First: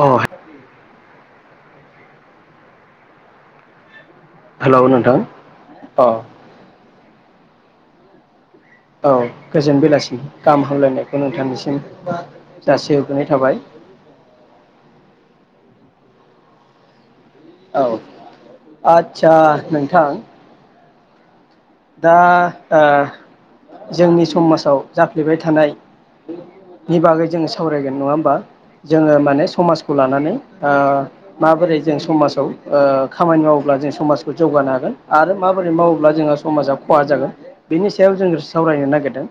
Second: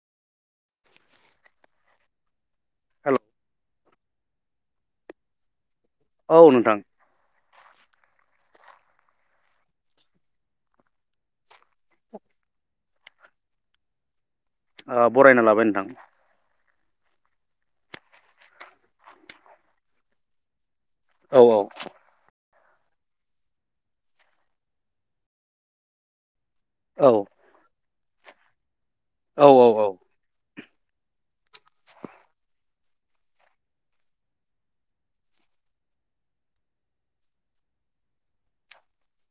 अ। हेल। हेलौ नोंथां। अ औ नोंथां। औ गोजोन बेलासिम गाहाम हामलायनायखौ नोंथांनिसिम दासि हरग्रोनाय थाबाय। बरायना लाबाय नोंथां। औ आदसा नोंथां। औ दा। ओ जोंनि समाजाव जाफ्लेबाय थानाय। नि औ बागै जोङो सावराय। नङा होमबा। जोङो माने औ औ समाजखौ औ लानानै। ओ औंमाबोरै जों समाजाव ओ खामानि मावोब्ला जों समाजखौ जौगानो हागोन आरो माबोरै मावोब्ला जोङो। समाजा खहा जागोन बेनि सायाव जों सावरायनो नागिरदों।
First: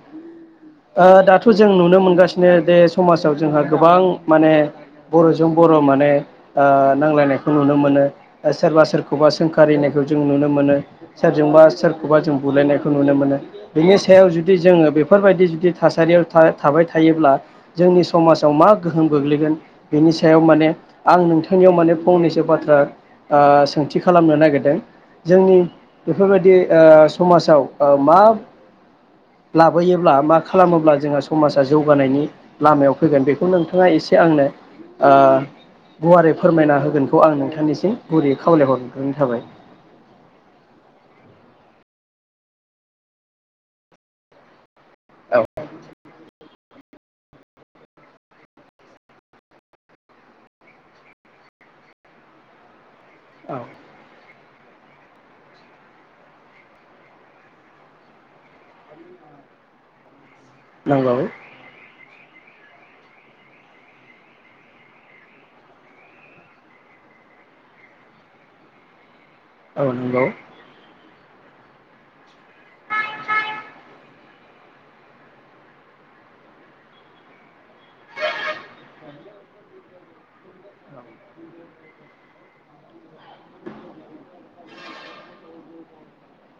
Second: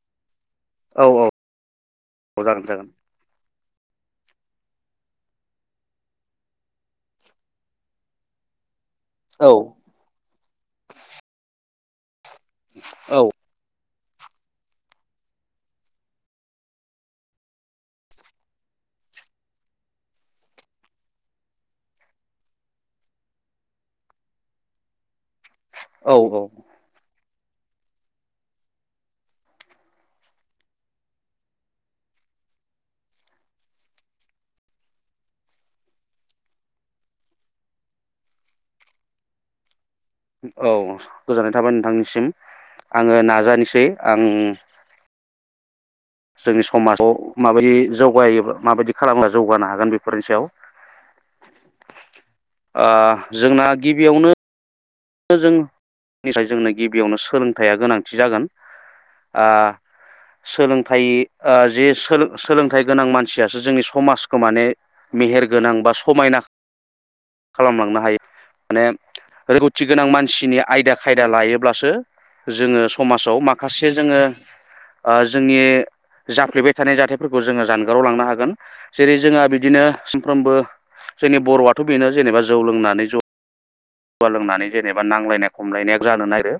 ओ औ दाथ' जों नुनो औ मोनगासिनो जागोन दे जागोन समाजाव। जोंहा गोबां माने बर'जों बर' माने ओ नांजलायनायखौ नुनो मोनो सोरबा सोरबि। खौबा औ सोंखारिनायखौ जों नुनो मोनो सोरजोंबा सोर। खौबा जों बुलायनायखौ नुनो औ मोनो बेनि। सायाव जुदि जोङो बेफोरबायदि जुदि थासारियाव थाबाय थायोब्ला जोंनि समाजाव मा गोहोम गोग्लैगोन बेनि सायाव माने आं नोंथांनियाव माने फंनैसो बाथ्रा ओ सोंथि खालामनो नागिरदों। जोंनि औ औ बेफोरबायदि। औ समाजाव ओ मा लाबोयोब्ला मा खालामोब्ला जोंहा समाजा जौगानायनि लामायाव फैगोन बेखौ नोंथाङा एसे आंनो ओ गुवारै फोरमायना होगोनखौ आं नोंथांनिसिम गुरै खावलायहरग्रोनो थाबाय। औ गोजोननाय थाबाय नोंथांनिसिम आङो नाजानोसै आं। औ औ जोंनि समाजाव माबायदि जौगायो माबायदि खालामब्ला जौगानो हागोन बेफोरनि सायाव [inaudible] आ औ जोंना गिबियावनो। ओ जों [unintelligible] जोंनो गिबियावनो सोलोंथाइया गोनांथि जागोन आ सोलोंथाइ नंगौ ओ जे सो सोलोंथाइ गोनां मानसियासो जोंनि समाजखौ माने मेहेर गोनां बा समायना खालामलांनो हायो माने। थि औ गोनां नंगौ मानसिनि आयदा खाय यदा लायोब्लासो जोङो समाजाव माखासे जोङो जोंनि जाफ्लेबाय थानाय जाथायफोरखौ जोङो जानगाराव लांनो हागोन जेरै जोंहा बिदिनो सानफ्रोमबो जोंनि बर'आथ' बेनो जेनेबा जौ लोंनानै जाै जौवा लोंनानै जेनेबा नांलायनाय खमलायनाया जानो नारो।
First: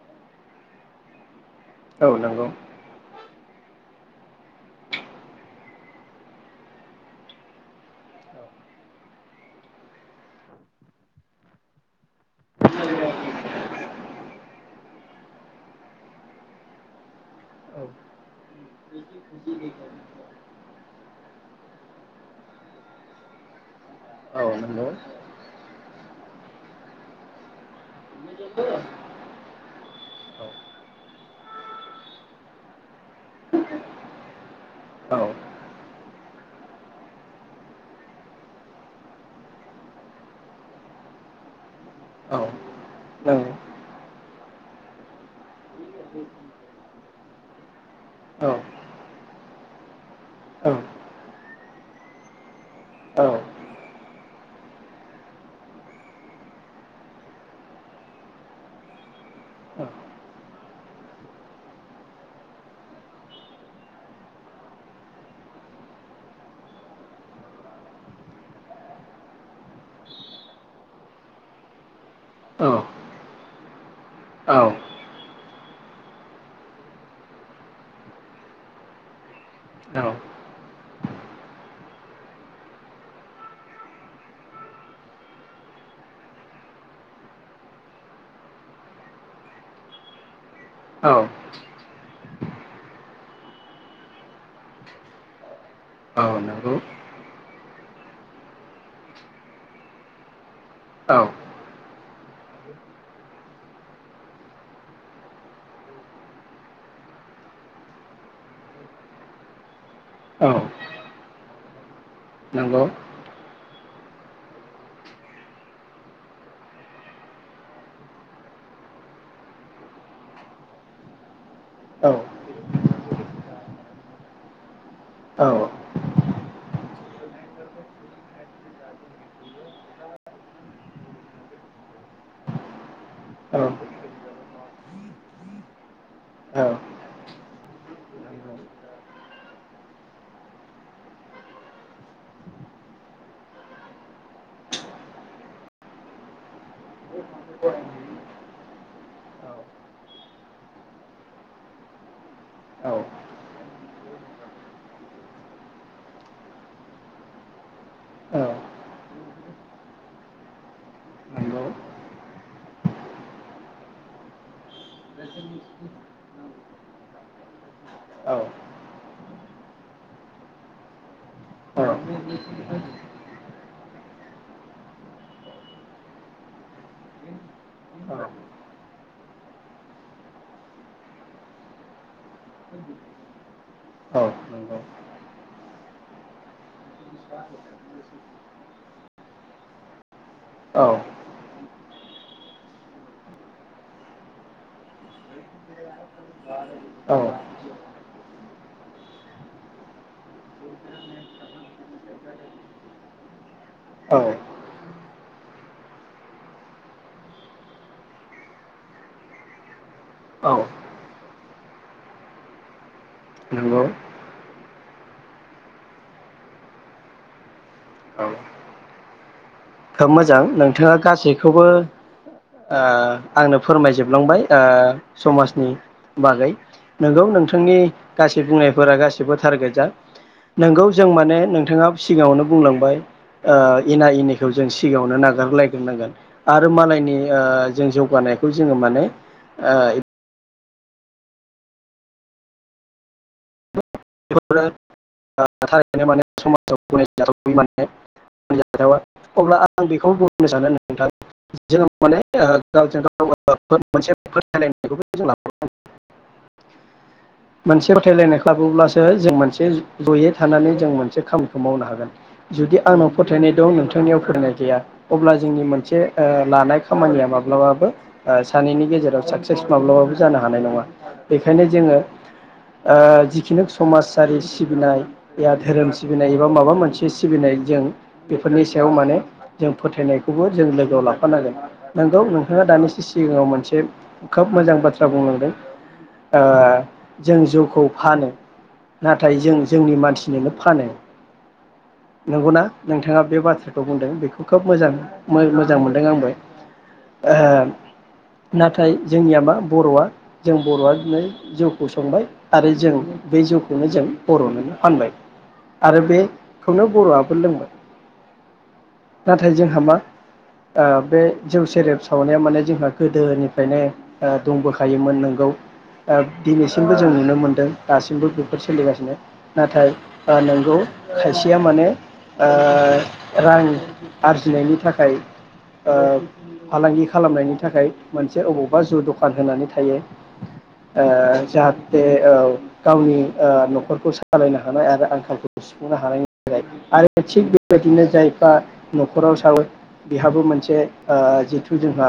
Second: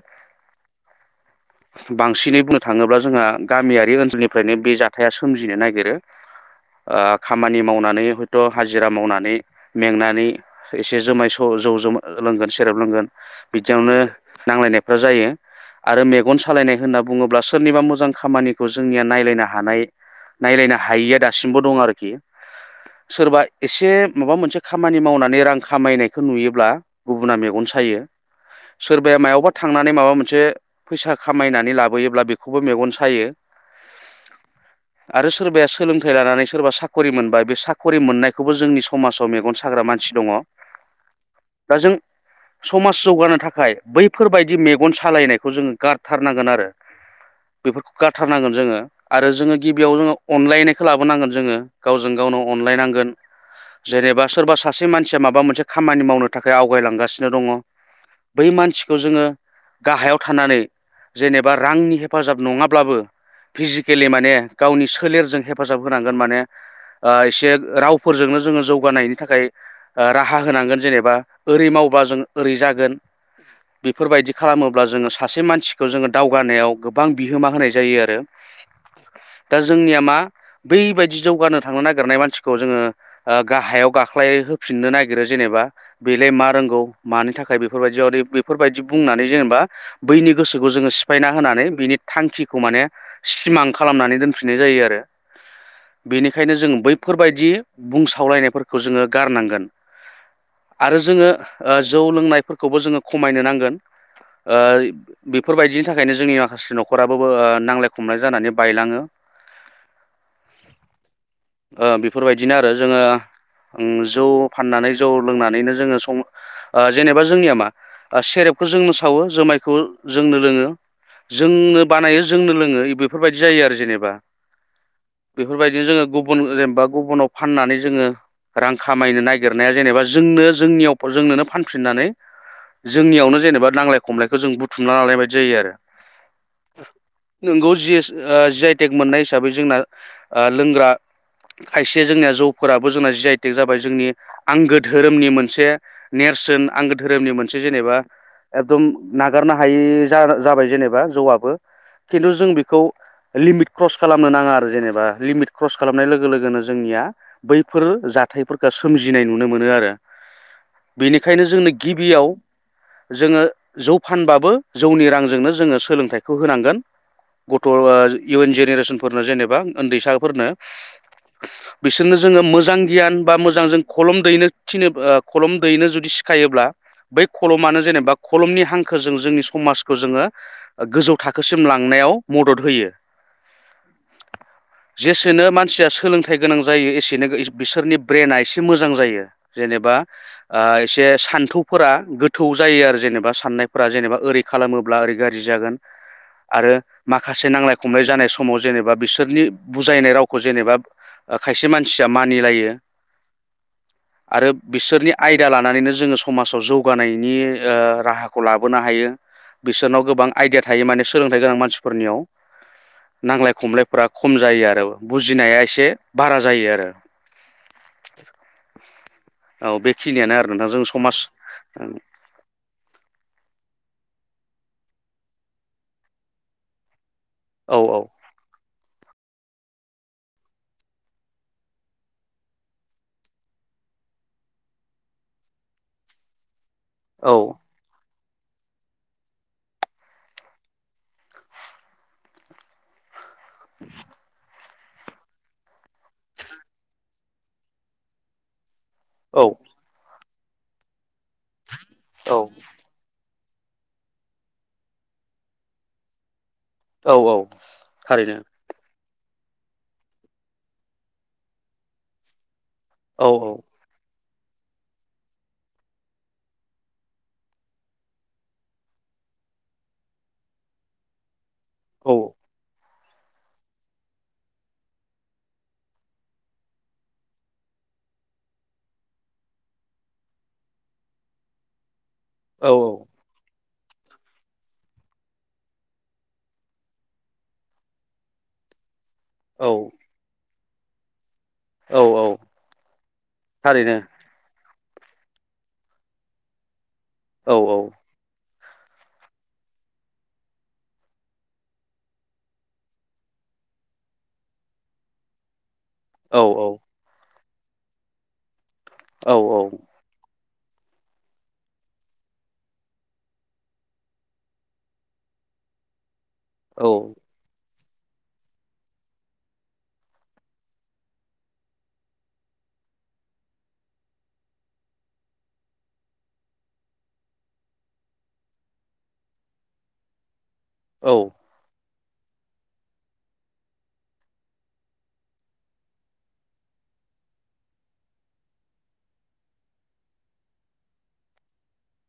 औ बांसिनै नंगौ बुंनो थाङोब्ला जोंहा गामियारि ओनसोलनिफ्रायनो बे जाथाया सोमजिनो नागिरो ओ खामानि मावनानै हयथ' हाजिरा मावनानै मेंनानै एसे जोमाय सज' जौ लोंगोन सेरेब लोंगोन बिदियावनो नांलायनायफ्रा जायो आरो मेगन सालायनाय होनना बुङोब्ला सोरनिबा औ मोजां खामानिखौ जोंनिया नायलायनो हानाय नायलायनो हायिया दासिमबो दं आरोखि सोरबा एसे माबा औ मोनसे नंगौ खामानि मावनानै रां खामायनायखौ नुयोब्ला गुबुना मेगन सायो सोरबाया मायावबा थांनानै माबा मोनसे फैसा खामायनानै लाबोयोब्ला बेखौबो मेगन सायो औ आरो सोरबाया सोलोंथाइ लानानै सोरबा साख'रि मोनबाया बे साखरि मोननायखौबो जोंनि समाजाव मेगन साग्रा मानसि दङ। दा जों औ समाज जौगानो नंगौ थाखाय बैफोरबायदि मेगन सालायनायखौ जोङो गारथारनांगोन आरो बेफोरखौ गारथारनांगोन औ जोङो आरो जोङो गिबियाव जोङो औ औ अनलायनायखौ लाबोनांगोन जोङो गावजों गावनो अनलायनांगोन औ औ जेनेबा सोरबा सासे मानसिया माबा मोनसे खामानि मावनो थाखाय आवगायलांगासिनो दङ बै मानसिखौ जोङो गाहायाव थानानै जेनेबा रांनि हेफाजाब नङाब्लाबो फिजिकेलि माने गावनि सोलेरजों हेफाजाब होनांगोन माने एसे रावफोरजोंनो जोङो जौगानायनि थाखाय ओ राहा होनांगोन जेनेबा ओरै मावबा जों ओरै जागोन बेफोरबायदि खालामोब्ला जोङो सासे मानसि खौ जोङो दावगानायाव गोबां बिहोमा होनाय जायो आरो दा जोंनिया मा बैबायदि जौगानो थांनो नागिरनाय मानसिखौ जोङो ओ गाहायाव गाख्लायहोफिननो नागिरो जेनेबा बेलाय मा रोंगौ मानि थाखाय बेफोरबायदिया बेफोरबायदि बुंनानै जेनेबा बैनि गोसोखौ जोङो सिफायना होनानै बिनि थांखिखौ माने सिमां खालामनानै दोनफिननाय जायो आरो औ बेनिखायनो जो नंगौ बैफोरबायदि बुंसावलायनायफोरखौ जोङो गारनांगोन। आरो औ जोङो ओ जौ लोंनायफोरखौबो जोङो खमायनो नांगोन ओ बेफोरबायदिनि थाखायनो जोंनि माखासे न'खराबो ओ नांलाय खमलाय जानानै बायलाङो। औ ओ बि फोरबायदिनो आरो नंगौ जोङो उम जौ फाननानै जौ लोंनानैनो जोङो सं ओ जेनेबा जोंनिया मा सेरेबखौ जोंनो सावो जोमायखौ जोंनो लोङो जोंनो औ बानायो जोंनो लोङो इबो बेफोरबायदि जायो आरो जेनेबा बेफोरबायदिनो जोङो गुब गुबुन जेनेबा गुबुनाव फाननानै जोङो रां खामायनो नागिरनाया जेनेबा जोंनो जोंनियाव जोंनोनो फानफिननानै जोंनियावनो जेनेबा नांलाय खमलायखौ जों बुथुमना लानाय बायदि जायो आरो औ नोंगौ जि जिआइटेक मोननाय हिसाबै जोंना लोंग्रा खायसे जोंनिया जौफोराबो जोंना जिआइटेक जाबाय जोंनि आंगो धोरोमनि मोनसे नेरसोन आंगो धोरोमनि मोनसे जेनेबा एकदम नागारनो हायि जाबाय जेनेबा जौआबो खिन्थु जों बेखौ औ लिमिट क्रस खालामनो नाङा आरो जेनेबा लिमिट क्रस खालामनाय लोगो लोगोनो जोंनिया बैफोर औ जाथायफोरखौ सोमजिनाय नुनो मोनो आरो बेनिखायनो जोंनो नंगौ गिबियाव जोङो जौ फानबाबो जौनि रांजोंनो जोङो सोलोंथाइखौ होनांगोन गथ ओ औ नंगौ औ इयुन जेनेरेसनफोरनो जेनेबा उन्दैसाफोरनो बिसोरनो जोङो मोजां गियान बा मोजां जों खलम दैनो थिनो ओ कलम दैनो जुदि सिखायोब्ला बै खलमानो जेनेबा कलमनि हांखो जों जोंनि समाजखौ जोङो गोजौ थाखोसिम लांनायाव मदद होयो औ जेसेनो मान सिया सोलोंथाइ गोनां जायो एसेनो गो इसो बिसोरनि ब्रेना एसे मोजां जायो। जेनेबा ओ एसे सान्थौ फोरा गोथौ जायो आरो जेनेबा साननायफोरा जेनेबा ओरै खालामोब्ला ओरै गाज्रि जागोन आरो औ माखासे नांलाय खमलाय जानाय समाव जेनेबा बिसोरनि बुजायनाय रावखौ जेनेबा ओ खायसे मानसिया मानिलायो आरो बिसोरनि आयदा लानानैनो जोङो समाजाव जौगानायनि ओ राहाखौ लाबोनो हायो बिसोरनाव गोबां आइडिया थायो माने सोलोंथाइ गोनां मानसिफोरनियाव नांलाय नंगौ खमलायफ्रा खम जायो आरो बुजिनाया एसे बारा जायो आरो औ औ खोब बेखिनियानो मोजां आरो नोंथां जों नोंथाङा समाज गासैखौबो ओ आंनो फोरमायजोबलांबाय ओ समाजनि बागै नोंगौ नोंथांनि औ औ गासै बुंनायफोरा गासै बो थार गोजा नोंगौ जों माने नोंथाङा सिगाङावनो बुंलांबाय ओ एना एनि खौ जों सिगाङावनो नागारलायग्रोनांगोन आ रो मालायनि औ ओ जों जौगानाय खौ जोङो माने ओ [inaudible] [unintelligible] थारैनो माने समाजाव गनायजाथाव [unintelligible] माने जाथावा औ अब्ला आं बेखौ बुं नो सानो नोंथां जों माने ओ गावजों गाव ओ ओ फो मोनसे फोथायलायनायखौ जों लाबोनांगोन औ औ मोनसे थारैनो फोथायलायनायखो लाबोब्लासो जों मोनसे जयै थानानै जों मोनसे खामानिखौ मावनो हागोन जुदि आंनाव औ औ फोथायनाय दं नोंथांनियाव फोथायनाय गैया अब्ला जोंनि मोनसे ओ लानाय खामानिया माब्लाबाबो ओ सानैनि गेजेराव साक्सेस माब्लाबाबो जानो हानाय नङा, बे खायनो जोङो औ ओ जिखिनु समाजारि सिबिनाय या धोरोम सिबिनाय एबा माबा मोनसे सिबिनाय जों बेफोरनि सायाव माने जों फोथायनायखौबो जों लोगोआव लाफानांगोन। नोंगौ नोंथाङा औ दानिसो सिगाङाव मोनसे खोब मोजां बाथ्रा बुंलांदों ओ जों जौखौ फानो नाथाय जों औ जोंनि मानसिनोनो फानो औ औ नंगौना नोंथांङा बे बाथ्राखौ थारैनो बुंदों बेखौ खोब मोजां मोजां मोनदों आंबो औ ओहो औ नाथाय जोंनिया मा बरआ जों बरआ दिनै जौखौ संबाय आरो जों बे जौखौ बे खौनो जों बरनो फानबाय आरो औ बेखौनो बरआबो लोंबाय औ नाथाय जोंहा मा ओ बे जौ सेरेब सावनाया माने जोंहा गोदोनिफ्रायनो दंबोखायोमोन नोंगौ ओ‌ औ दिनैसिमबो जों नुनो मोनदों दासिमबो फोर सोलिगासिनो नाथाय ओ नोंगौ खायसेया माने ओ‌ रां आरजिनायनि थाखाय ओ फालांगि खालामनायनि थाखाय मोनसे अबावबा जौ दखान होनानै थायो। ओ औ जख बे औ गावनि ओ नखरखौ सालायनो हानाय आरो आंखालखौ सुफुंनो हानायनि थाखाय आरो थिग बेबायदिनो जायफ्रा नखराव सावो बेहाबो मोनसे ओ जिथु जोंहा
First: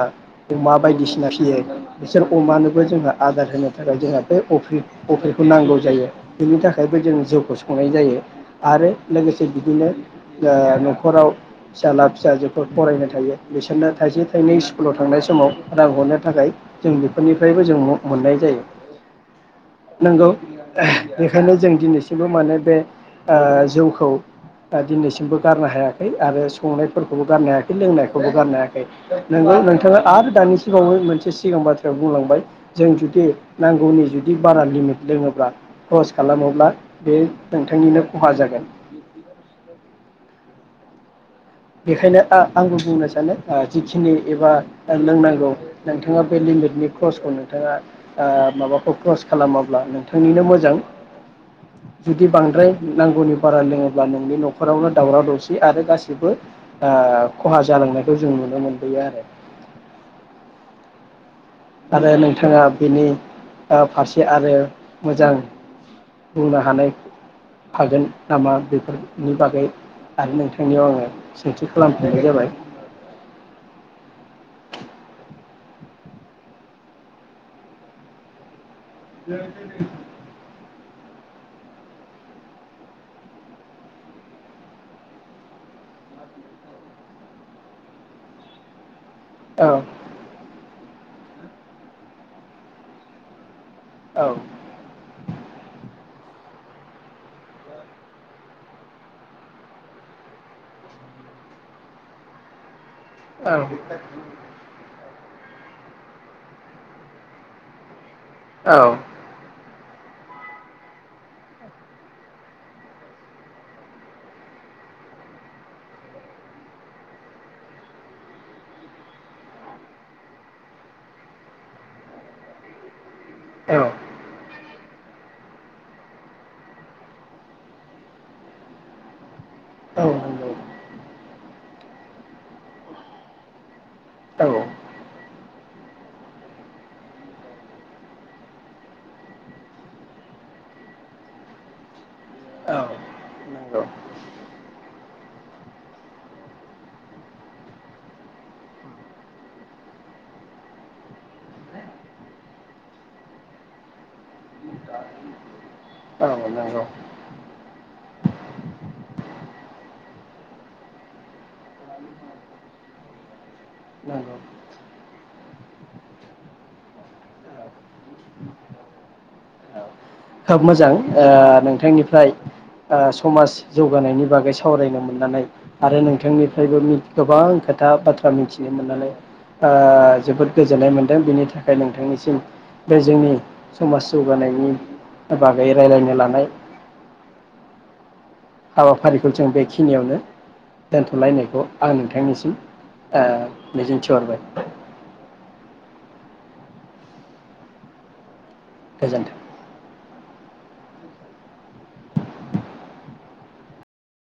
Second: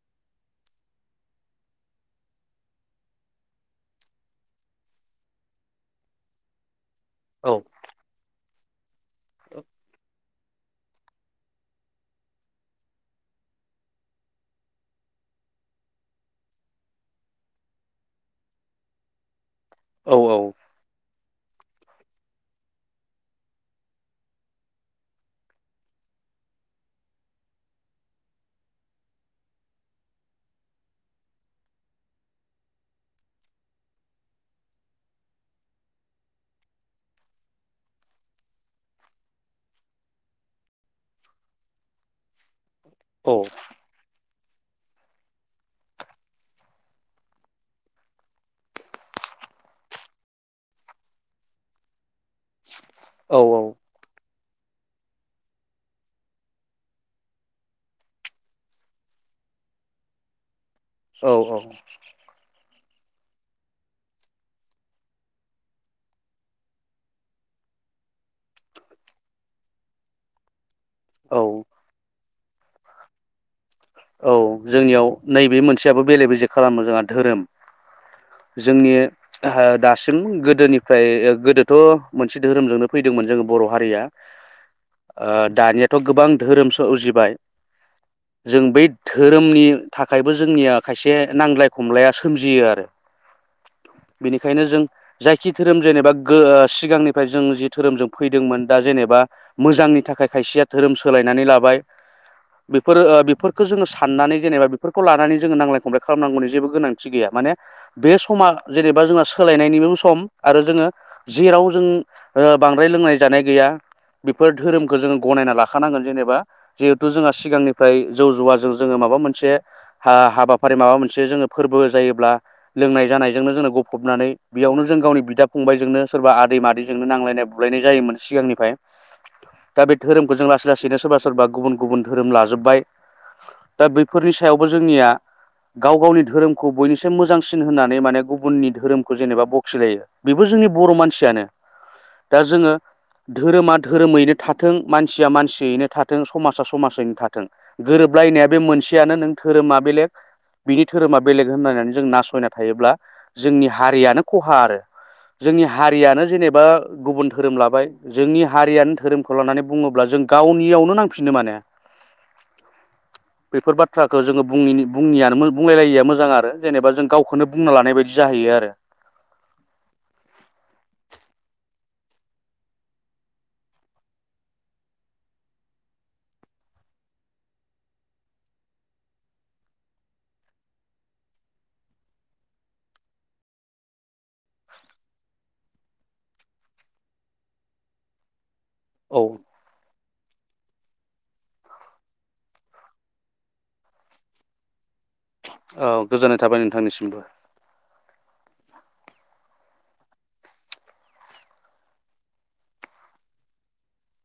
अमा बायदिसिना फियो बिसोर अमानोबो जोंहा आदार होनो थाखाय जोंहा बे अफ्रि अफ्रिखौ नांगौ जायो। बिनिथा बेबायदिनो जौखौ संनाय जायो आरो लोगोसे बिदिनो ओ नखराव फिसाला फिसाजो फरायनाय थायो बिसोरनो थाइसे थाइनै स्कुलाव थांनाय समाव रां हरनो थाखाय जों बेफोरनिफ्रायबो जों मोननाय जायो। नोंगौ बेखायनो जों दिनैसिमबो माने बे ओ जौखौ दिनैसिमबो गारनो हायाखै आरो संनायफोरखौबो गारनो हायाखै लोंनायखौबो गारनो हायाखै नोंगौ नोंथांङा आरो दानिसिमावबो मोनसे सिगां बाथ्राया बुंलांबाय जों जुदि नांगौनि जुदि बारा लिमिट लोंङोब्ला। खस खालामोब्ला बे नोंथांनिनो खहा जागोन। बेखायनो आ आंबो बुंनो सानो जिखिनि एबा लोंनांगौ नोंथांङा बे लिमिटनि क्रसखौ नोंथांङा माबाखौ क्रस खालामाब्ला नोंथांनिनो मोजां जुदि बांद्राय नांगौनि बारा लोंङोब्ला नोंनि नर नखरावनो दावराव दावसि आरो गासिबो खहा जालांनायखौ जों नुनो मोनबोयो आरो औ-औ आरो नोंथाङा बेनि ओ फारसे आरो मोजां बुंनो हानाय हागोन नामा बेफोरनि बागै आरो नोंथां बेनियाव आंङो औ सोंथि खालामफिननाय जाबाय औ जोंनियाव नैबे मोनसेयाबो बेले बेजे खालामो जोंहा धोरोम जोंनि ओहो दासिम गोदोनि ओमफ्राय गोदोथ मोनसे धोरोमजोंनो फैदोंमोन जोंङो बर हारिया दानियाथ गोबां धोरोमसो उजिबाय जों बै धोरोमनि औ थाखायबो जोंनिया खायसे नांज्लाय खमलाया सोमजियो आरो औ बेनिखायनो जों जायखि धोरोम जेनेबा सिगांनिफ्राय जों जि धोरोमजों फैदोंमोन दा जेनेबा मोजांनि थाखाय खायसेया धोरोम सोलायनानै लाबाय बेफोर औ फोरखो जोङो साननानै जेनेबा बेफोर खौ लानानै जोङो नांलाय खमलाय खालामनांगौनि जेबो गोनांथि गैया माने बे समा औ जेनेबा जोंहा सोलायनायनि नो सम आरो जोङो जेराव जों बांद्राय लोंनाय जानाय गैया बेफोर धोरोमखौ जोङो गनायना लाखानांगोन जेनेबा जिहेथु जोंहा सिगांनिफ्राय जौ जुवाजों जोङो माबा मोनसे हाबाफारि माबा मोनसे जोङो फोरबो जायोब्ला लोंनाय जानाय जोंनो जोंनो गफबनानै बेयावनो जों गावनि बिदा फंबायजोंनो सोरबा आदै मादैजोंनो नांलायनाय बुलायनाय जायोमोन सिगांनिफ्राय दा बे औ धोरोमखौ जों लासै लासैनो सोरबा सोरबा गुबुन गुबुन धोरोम लाजोबबाय [unintelligible] दा बैफोरनि नंगौ सायावबो जोंनिया गाव गावनि धोरोमखौ बयनिस्रम मोजांसिन होननानै माने गुबुननि धोरोमखौ जेनेबा बखिलायो बेबो जोंनि बर' मानसियानो दा जोङो औ धोरोमा नंगौ धोरोमैनो थाथों मानसिया मानसियैनो थाथों समाजा समाजैनो थाथों गोरोबलायनाया बे मोनसेयानो नों धोरोमा बेलेग बिनि धोरोमा बेलेग होननानै जों नासयना थायोब्ला जोंनि हारियानो खहा आरो जोंनि हारिया नो औ जेनेबा नंगौ गुबुन धोरोम लाबाय जोंनि हारियानो धोरोमखौ लानानै बुङोब्ला जों गावनियावनो नांफिनो माने बेफोर बाथ्राखौ नंगौ जोङो बुंयिनि बुङियानो मो बुंलायलायिया मोजां आरो जेनेबा जों गावखौनो बुंना लानाय बायदि जाहैयो आरो खोब मोजां नोंथांनिफ्राय समाज जौगानायनि बागै सावरायनो मोननानै आरो नोंथांनिफ्रायबो गोबां खोथा बाथ्रा मिथिनो मोननानै जोबोद गोजोननाय मोनदों बेनि थाखाय नोंथांनिसिम बे जोंनि समाज जौगानायनि बागै रायलायनो लानाय औ हाबाफारिखौ जों बेखिनियावनो दोनथ'लायनायखौ आं नोंथांनिसिम मिजिंथिहरबाय औ गोजोननाय थाबाय नोंथांनिसिमबो गोजोन्थों